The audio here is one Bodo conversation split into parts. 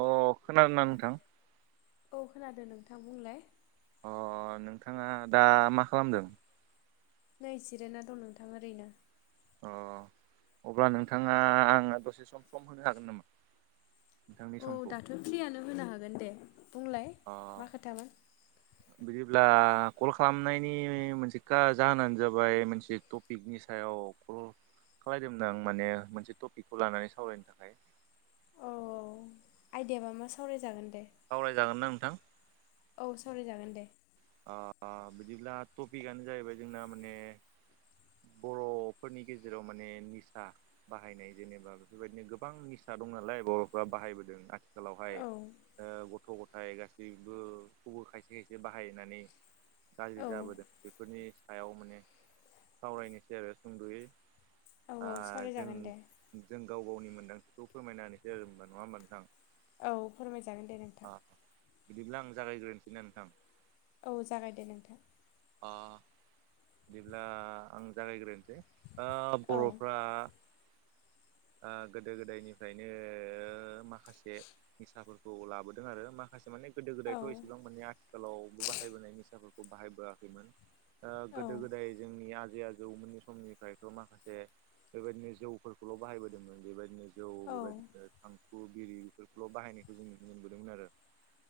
अ खोनादोंना नोंथां? औ खोनादों नोंथां बुंलाय। अ नोंथाङा दा मा खालामदों? नै जिराया दं नोंथां ओरैनो। अ अब्ला नोंथाङा [unintelligible] दसे सम सम होनो हागोन नामा? नोंथांनि औ समखौ। दाथ' फ्रियानो होनो हागोन दे बुंलाय। अ मा खोथामोन बिदिब्ला कल खालामनायनि मोनसे का जाहोनानो जाबाय मोनसे टप टपिकनि सायाव कल खालायदोंमोन आं माने मोनसे टपिकखौ लानानै सावरायनो थाखाय। औ औ आयदयाबा मा सावरायजागोन दे। सावरायजागोन ना नोंथां? औ सावरायजागोन दे। ओ ओ बिदिब्ला टपिकआनो जाहैबाय जोंना माने बर'फोरनि गेजेराव माने निसा बाहायनाय जेनेबा बेफोरबायदिनो गोबां निसा दं नालाय बर'फ्रा बाहायबोदों औ खालावहाय ओ गथ' गथाय गासैबोखौबो खायसे खायसे बाहाय नानै औ गाज्रि जाबोदों बेफोरनि सायाव माने सावरायनोसै आरो सुंद'यै औ आ औ जों सावरायजागोन दे जों गाव गावनि मोन्दांथिखौ फोरमायनानैसै [unintelligible] नङा होमबा नोंथां? औ फोरमायजागोन दे नों अ बिदिब्ला आं जागायग्रोनोसै ना नोंथां? औ जागाय दे नोंथां। आ बिदिब्ला आं जागायग्रोनोसै आ औ बर'फ्रा ओ गोदो गोदायनिफ्रायनो ओ माखासे निसाफोरखौ लाबोदों आरो माखासे माने गोदो औ गोदायथ' एसेबां माने आथिखालावबो बाहायबोनाय निसाफोरखौ बाहायबोआखैमोन। औ गोदो गोदाय जोंनि आजै आ जौमोननि समनिफ्रायथ' माखासे बेबायदिनो जौफोरखौल' बाहायबोदोंमोन बेबायदिनो औ बेबायदिखो थांखु, बिरि बेफोरखौल' बाहायनायखौ जोंनुनो मोनबोदोंमोन आरो।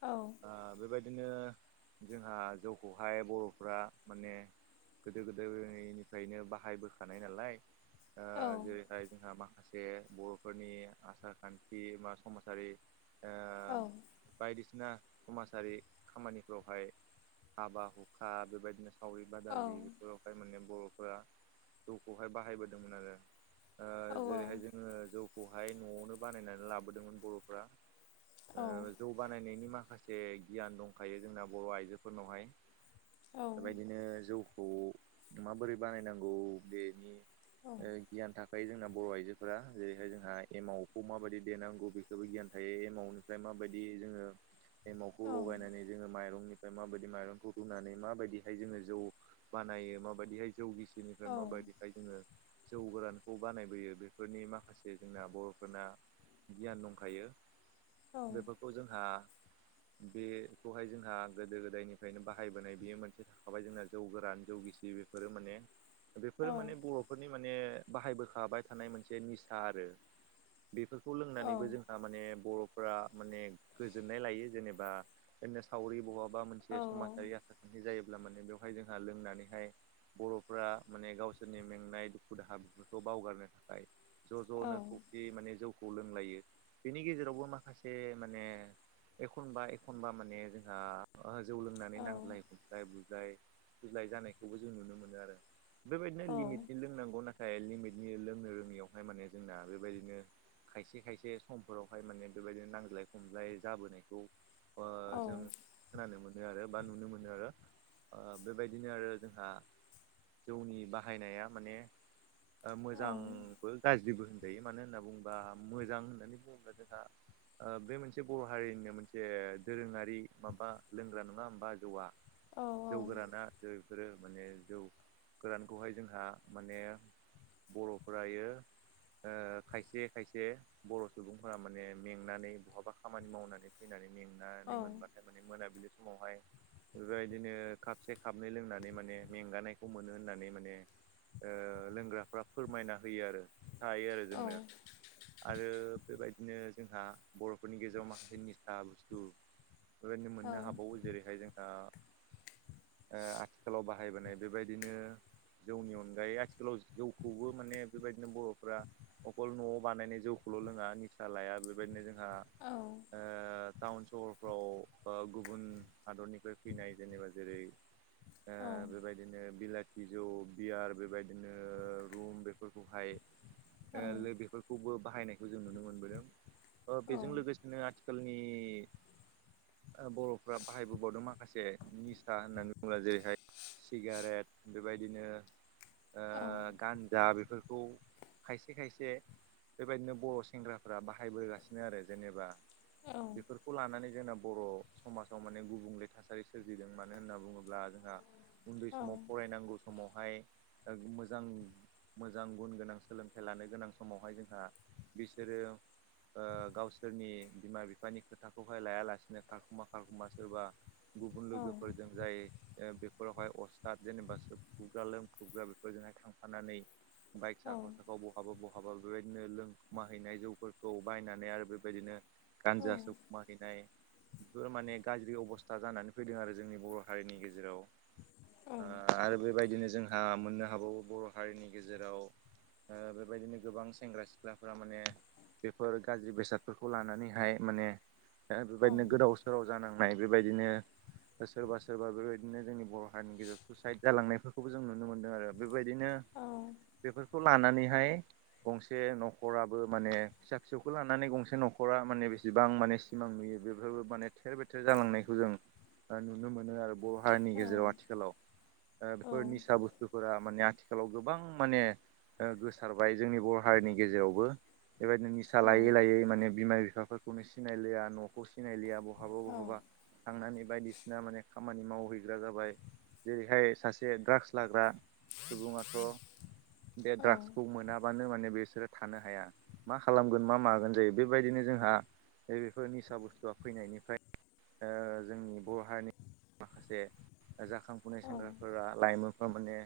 औ आ बेबायदिनो जोंहा जौखौहाय बर' फ्रा माने गोदो गोदायनिफ्रायनो बाहायबोखानाय नालाय। ओ औ जेरैहाय जोंहा माखासे जे बर'फोरनि आसार खान्थि बा समाजारि औ बायदिसिना समाजारि खामानिफ्रावहाय हाबा हुखा बेबायदिनो सावरि औ बादालि बेफोरावहाय माने बर'फोरा जौखौहाय बाहायबोदोंमोन आरो। औ औ जोंङो जौखौहाय न'आवनो बानायनानै लाबोदोंमोन बर'फ्रा ओ जौ बानायनायनि माखासे गियान दंखायो जोंना बर' आइजोफोरनावहाय औ बेबायदिनो जौखौ माबोरै बानायनांगौ बेनि औ गियान थाना ओफाय जोंना बर' आइजोफोरा जेरैहाय जोंहा एमाव खौ माबायदि देनांगौ बेखौबो गियान थायो एमावनो मफ्राय माबायदि जोङो एमावखौ लगायनानै जोङो माइरंनिफ्राय माबायदि माइरंखौ रुनानै माबायदिहाय जोङो जौ बानायो माबायदिहाय जौ गिसिनिफ्राय माबायदिहाय जोङो जौ गोरानखौ बानायबोयो बेफोरनि माखासे जोंना बर'फोरना गियान दंखायो बेफोरखौ जोंहा बे खौहाय जोंहा गोदो गोदायनिफ्रायनो बाहायबोनाय बेयो मोनसे थाखाबाय जोंना जौ गोरान जौ गिसि बेफोरो माने औ बेफोरो माने बर'फोरनि माने बाहायबोखाबाय थानाय मोनसे निसा आरो बेफोरखौ औ लोंनानैबो औ जोंहा माने बरफ फ्रा माने गोजोननाय लायो जेनेबा बिदिनो सावरि बहाबा औ मोनसे समाजारि खान्थि जायोब्ला माने बेवहाय जोंहा लोंनानैहाय बर'फ्रा माने गावसोरनि मेंनाय दुखु दाहा बेफोरखौ बावगारनो थाखाय ज' ज'नो खौसे माने जौखौ लोंलायो बेनि गेजेरावबो माखासे माने एखनबा एखनबा माने जोंहा जौ लोंनानै नांज्लाय नाय बुलाय बुज्लाय जानायखौबो जों नुनो मोनो आरो बेबायदिनो लिमिटनि लोंनांगौ ना थाय लिमिटनि लोंनो रोङियावहाय माने जोंना बेबायदिनो खायसे खायसे समफोरावहाय माने बेबायदि नांज्लाय खमज्लाय जाबोनायखौ ओ जों खोनानो मोनो आरो बा नुनो मोनो। [unintelligible] ओ बेबायदिनो आरो जोंना जौनि बाहायनाया माने मोजांबो गाज्रिबो बे मानो होनना बुङोबा मोजां होननानै बुङोब्ला जोंहा ओ बे मोनसे बर' हारिनिनो मोनसे दोरोङारि माबा लोंग्रा नङा होमबा जौवा? जौ गोराना बेफोरो माने जौ गोरानखौहाय जोंहा माने बर'फोरायो ओ खायसे खायसे बर' सुबुंफोरा माने मेंनानै बहाबा खामानि मावनानै फैनानै मेंनानै मोनबाथाय माने मोनाबिलि समावहाय बेबायदिनो खापसे खाबनै लोंनानै माने मेंगानायखौ मोनो होननानै माने ओ लोंग्राफ्रा फोरमायना होयो आरो थायो आरो जोंनो आरो बेबायदिनो जोंहा बर'फोरनि गेजेराव माखासे निसा बुस्थु बेबायदिनो मोननो हाबावो जेरैहाय जोंना ओ आथिखालाव बाहायबोनाय बेबायदिनो जौनि अनगायै आथिखालाव जौखौबो माने बेबायदिनो बर'फ्रा अखल न'आव बानायनाय जौखौल' लोङा निसा लाया बेबायदिनो जों हा ओ टाउन सहरफ्राव गुबुन हादरनि [unintelligible] फैनाय जेनेबा जेरै ओ बेबायदिनो बिलाथि जौ, बियार बेबायदिनो रुम बेफोरखौहाय [unintelligible] बाहायनायखौ जों नुनो मोनबोदों ओ बेजों लोगोसेनो आथिख खालनि बर'फ्रा बाहायबोबावदों मा माखासे निसा होननानै बुंङोब्ला जेरैहाय सिगारेट बेबायदिनो ओ गान्जा बेफोरखौ खायसे खायसे बेबायदिनो बर' सेंग्राफ्रा बाहायबोगासिनो आरो जेनेबा बेफोरखौ लानानै जोंना बर' समाजाव माने गुबुंले थासारि सोरजिदों मानो होनना बुङोब्ला जोंहा उन्दै समाव फरायनांगौ स समावहाय मोजां मोजां गुन गोनां सोलोंथाइ लानो गोनां समावहाय जोंहा बिसोरो ओ गावसोरनि बिमा बिफानि खोथाखौहाय लायालासिनो खारखुमा-खारखुमा सोरबा गुबुन लोगोफोरजों जायो। ओ बेफोरावहाय अस्थाद जेनेबा सोबखुबग्रा लोमखुबग्रा बेफोरजोंहाय थांफानानै बाइक औ साखाव-साखाव बहाबा बहाबा बेबायदिनो लोंखुमाहैनाय जौफोरखौ बायनानै आरो बेबायदिनो गानजा सोबखुमा हैैनाय फोर माने गाज्रि अबस था जानानै फैदों आरो जोंनि बर' हारिनि गेजेराव आ आरो बेबायदिनो जों आ मोननो हाबावो बर' हारिनि गेजेराव ओ बेबायदिनो गोबां सेंग्रा सिख्लाफोरा माने बेफोर गाज्रि बेसादफोरखौ लानानैहाय माने बेबायदिनो गोदाव सोराव जानांनाय बे बेबायदिनो सोरबा सोरबा बेबायदिनो जोंनि बर' हारिनि गेजेराव सुसाइद जालांनायफोरखौबो जों नुनो मोनदों आरो। बेबायदिनो बेफोरखौ लानानैहाय गंसे न'खराबो माने फिसा फिसौखौ लानानै गंसे न'खरा माने बेसेबां माने सिमां नुयो बेफोरबो माने थेर बेथेर जालांनायखौ जों नुनो मोनो आरो बर' हारिनि गेजेराव आथिखालाव ओ बेफोर निसा बुस्थुफोरा माने आथिखाल आथिखालाव गोबां माने ओ गोसारबाय जोंनि बर' हारिनि गेजेरावबो। बेबायदिनो निसा लायै लायै माने बिमा बिफाफोरखौ खौनो सिनायलिया न'खौ सिनायलिया बहाबा बहाबा थांनानै बायदिसिना माने खामानि मावहैग्रा जाबाय जेरैहाय सासे द्राग्स लाग्रा सुबुंङाथ' बे द्राग्सखौ मोनाब्ला नो माने बिसोरो थानो हाया मा खालामगोन मा मागोन जायो बेबायदिनो जोंहा ओ बे बेफोर निसा बुस्थुआ फैनायनिफ्राय ओ जोंनि बर' हारिनि माखासे जाखांफुनाय सेंग्राफोरा लाइमोनफोरा माने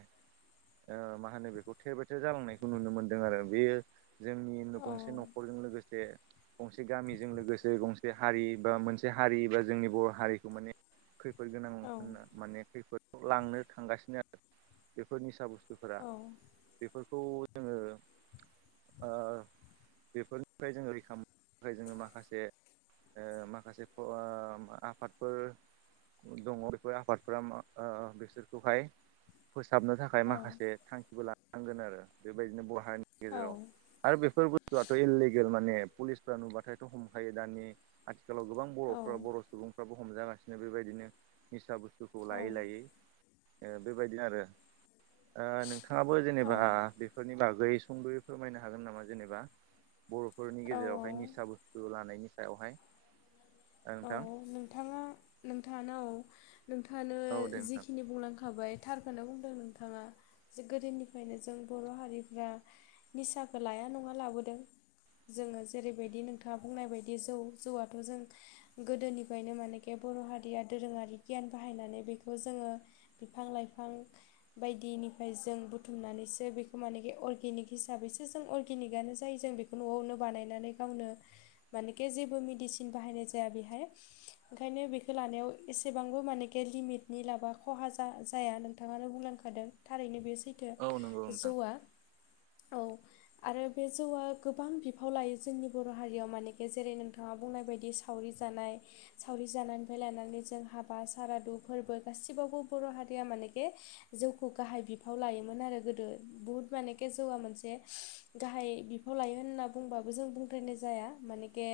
ओ मा होनो बेखौ थेबायथे जालांनायखौ नुनो मोनदों आरो बेयो जोंनि गंसे न'खरजों लोगोसे गंसे गामिजों लोगोसे गंसे हारि बा मोनसे हारि बा जोंनि बर' हारिखौ माने खैफोद गोनां होनना माने खैफोदाव लांनो थांगासिनो आरो। बेफोर निसा बुस्थुफोरा बेफोरखौ जोंङो ओ बेफोरनिफ्राय जोंङो रैखा मोननो थाखाय जोंङो माखासे ओ माखासे ओ आफादफोर दंङ बेफोर आफादफोरा मा ओ बिसोरखौहाय फोसाबनो थाखाय माखासे थांखिबो लानांगोन आरो बेबायदिनो बहा हारिनि गेजेराव आरो बेफोर बुस्थुआथ' इनलिगेल माने पुलिस नुबाथायथ' हमखायो दानि आथिखालाव गोबां बर'फ्रा बर' सुबुंफ्राबो हमजागासिनो बेबायदिनो निसा बुस्थुखौ लायै लायै। ओ बेबायदि आरो ओ नोंथाङाबो जेनेबा बेफोरनि बागै सुंद'यै फोरमायनो हागोन नामा जेनेबा बर'फोरनि औ गेजेरावहाय औ निसा बुस्थु लानायनि सायावहाय ओ नोंथां नोंथांङा नोंथाङानो औ नोंथांङानो औ दे नोंथां जिखिनि बुंलांखाबाय थारखौनो बुंदों नोंथांङा जे गोदोनिफ्रायनो जों बर' हारिफ्रा निसाखौ लाया नंङा लाबोदों। जोंङो जेरैबायदि नोंथाङा बुंनाय बायदि जौ जौआथ' जों गोदोनिफ्रायनो मानेखि बर' हारिया दोरोंङारि गियान बाहायनानै बेखौ जोंङो बिफां लाइफां बायदिनिफ्राय जों बुथुमनानैसो बेखौ मानेखि अर्गेनिक हिसाबैसो जों अर्गेनिकआनो जायो जों बेखौ न'आवनो बानायनानै गावनो मानिके जेबो मेडिसिन बाहायनाय जाया बेहाय ओंखायनो बेखौ लानायाव एसेबांबो मानेके लिमिटनि लाबा खहा जाया नोंथांङानो बुंलांखा दों थारैनो बे सैथो औ नंगौ नोंथां जौआ औ [inaudible] आरो बे जौआ गोबां बिफाव लायो जोंनि बर' हारियाव मानेखि जेरै नोंथांङा बुंनाय बायदि सा वरि जानाय सावरि जानायनिफ्राय लानानै जों हाबा सारादु फोरबो गासिबावबो बर' हारिया मानेखे जौखौ गाहाय बिफाव लायोमोन आरो गोदो। बुहुद मानेखे जौआ मोनसे गाहाय बिफाव लायो होनना बुंबाबो जों बुंद्रायनाय जाया मानेके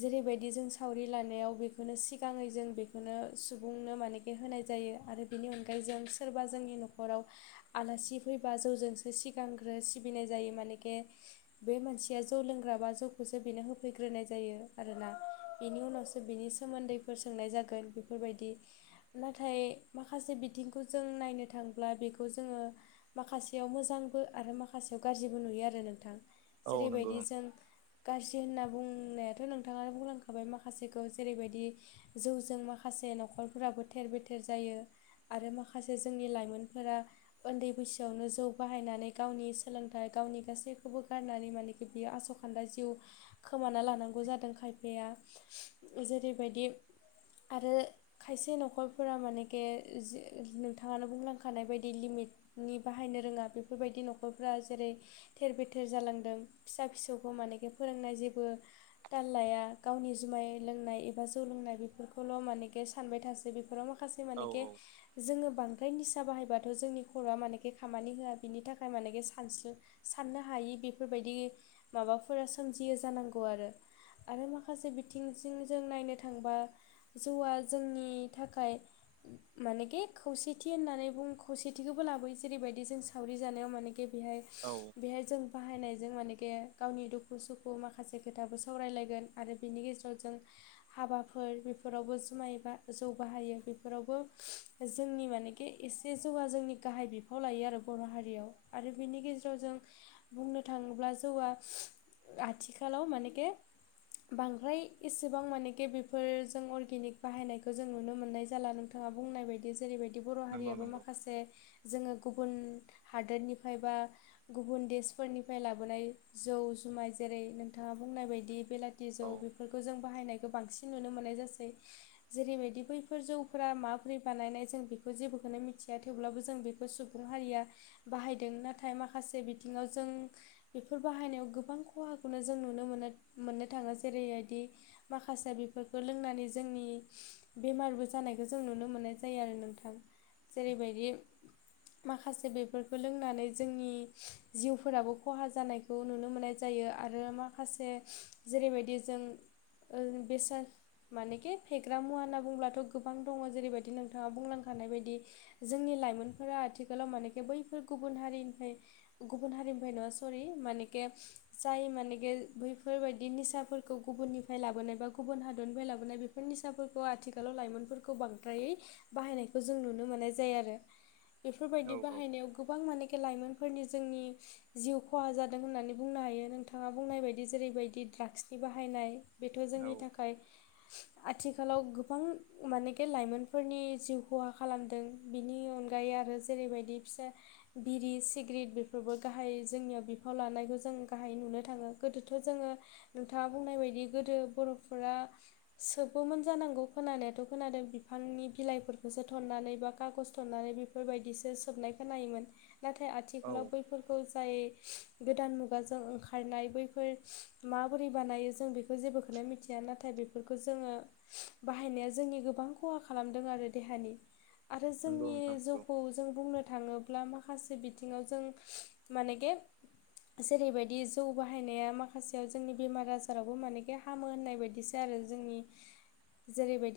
जेरैबायदि बिदि जों सावरि लानायाव बेखौनो सिगांङै जों बेखौनो सुबुंनो मानेखे होनाय जायो आरो बेनि अनगायै जों सोरबा जोंनि न'खराव आलासि फैबा जौजोंसो सिगांग्रो सिबिनाय जायो मानेखे बे मानसिया जौ लोंग्राबा जौखौसो बेनो होफैग्रोनाय जायो आरो ना। बेनि उनावसो बिनि सोमोन्दैफोर सोंनाय जागोन बेफोरबायदि। नाथाय माखासे बिथिंखौ जों नायनो थांब्ला बेखौ जोङो माखासेयाव मोजांबो आरो माखासेयाव गाज्रिबो नुयो आरो नोंथां। औ नंगौ जेरैबायदि जों गाज्रि होनना बुंनायाथ' नोंथांङानो बुंलांखा- बाय माखासेखौ जेरैबायदि जौजों माखासे न'खरफोराबो थेर-बेथेर जायो। आरो माखासे जोंनि लाइमोनफोरा उन्दै बैसोआवनो जौ बाहायनानै गावनि सोलोंथाइ गावनि गासैखौबो गारनानै माने बिब्दि आसखान्दा जिउ खोमाना लानांगौ जादों खायफाया। जेरैबायदि आरो खायसे न'खरफोरा मानेखे जि नोंथाङानो बुंलांखानाय बायदि लिमिट नि बाहायनो रोङा बेफोरबायदि न'खरफोरा जेरै थेर-बेथेर जालांदों फिसा फिसौखौ मानेखि फोरोंनाय जेबो ताल लाया। गावनि जुमाय लोंनाय एबा जौ लोंनाय बेफोरखौल' मानेखे सानबाय थासै बे- फोराव माखासे औ मानोके जोङो बांद्राय निसा बाहायबाथ' जोंनि खर'आ मानेके खामानि होआ बिनि थाखाय मानेके सानस' साननो हायि बेफोरबायदि माबाफोरा सोमजियो जानांगौ आरो। आरो माखा- माखासे बिथिंजों जों नायनो थांबा जौआ जोंनि थाखाय मानेखे खौसेथि होननानै बुं खौसेथिखौबो लाबोयो जेरैबायदि जों सावरि जानायाव मानेखे बेहाय औ बेहाय जों बाहायनायजों मानखे गावनि दुखु-सुखु माखासे खोथाबो सावरायलायगोन। आरो बिनि गेजेराव जों हाबाफोर बेफोरावबो जुमाय बा जौ बाहायो बेफोरावबो जोंनि मानेखे एसे जौगा जोंनि गाहाय बिफाव लायो आरो बर' हारियाव आरो बिनि गेजेराव जों बुंनो थांङोब्ला जौआ आथिखालाव मानेखे बांद्राय एसेबां मानेके बेफोरजों अर्गेनिक बाहायनायखौ जों नुनो मोननाय जाला नोंथाङा बुंनाय बायदि। जेरैबायदि बर' नंगौ हारियाबो नंगौ माखासे जोंङो गुबुन हादोरनिफ्राय बा गुबुन देशफोरनिफ्राय लाबोनाय जौ-जुमाय। जेरै नोंथाङा बुंनाय बायदि बेला- थि जौ औ बेफोरखौ जों बाहायनायखौ बांसिन नुनो मोननाय जासै। जेरैबायदि बैफोर जौफोरा माबोरै बानायनाय जों बेखौ जेबोखौनो मिथिया। थेवब्लाबो जों बे- खौ सुबुं हारिया बाहायदों नाथाय माखासे बिथिङाव जों बेफोर बाहायनायाव गोबां खहाखौनो जों नुनो मोनो मोननो थांङो। जेरैबायदि माखासे बेफोरखौ लोंनानै जोंनि बेमारबो जानायखौ जों नुनो मोननाय जायो आरो नोंथां। जेरैबायदि माखासे बेफोरखौ लोंनानै जोंनि जिउफोराबो खहा जानाय- खौ नुनो मोननाय जायो आरो माखासे जेरैबायदि जों ओ बेसाद- मानेखे फेग्रा मुवा होनना बुंब्लाथ' गोबां दङ जेरैबायदि नोंथाङा बुंलांखानाय बायदि जोंनि लाइमोनफोरा आथिखालाव मानेखे बैफोर गुबुन हारिनिफ्राय गुबुन हारिनिफ्राय नङा सरि। मानेके जाय मानेके बैफोरबायदि बिदि निसाफोरखौ गुबुननिफ्राय लाबोनाय बा गुबुन हादरनिफ्राय लाबोनाय बेफोर निसाफोरखौ आथिखालाव लाइमोनफोरखौ बां- बांद्रायै बाहायनायखौ जों नुनो मोननाय जायो आरो। बेफोरबायदि औ बाहायनायाव गोबां मानेखे लाइमोनफोरनि जोंनि जिउ खहा जादों होननानै बुंनो हायो। नोंथाङा बुंनाय बायदि जेरैबायदि ड्राग्सनि बाहायनाय बेथ' औ जोंनि औ थाखाय आथिखालाव गोबां मानेखे लाइमोनफोरनि जिउ खहा खालामदों बिनि अनगायै आरो जेरैबायदि फिसा बिरि सिग्रेट बेफोरबो गाहाय जोंनियाव बिफाव लानायखौ जों गाहाय नुनो थांङो। गोदोथ' जोङो नोंथाङा बुंनाय बायदि गोदो बर'फोरा सोबोमोन जानांगौ खोनानायाथ' खोनादों बिफांनि बिलाइफोरखौसो थननानै बा खागज थननानै बे बेफोरबायदिसो सोबनायखौ नायोमोन नाथाय आथि औ आथिखालाव बैफोरखौ जाय गोदान मुगाजों ओंखारनाय बैफोर मा बोरै बानायो जों बेखौ जेबोखोननो मिथिया नाथाय बे बेफोरखौ जोंङो बाहायनाया जोंनि गोबां खहा खालामदों आरो देहानि आरो नंगौ जोंनि नोंथां नंगौ जौखौ जों बुंनो थाङोब्ला माखासे बिथिङाव जों माने गे जेरैबायदि जौ बाहायनाया माखासेयाव जोंनि बेमार आजारावबो मानेखे हामो होननाय बायदिसो आरो जोंनि जेरैबायदि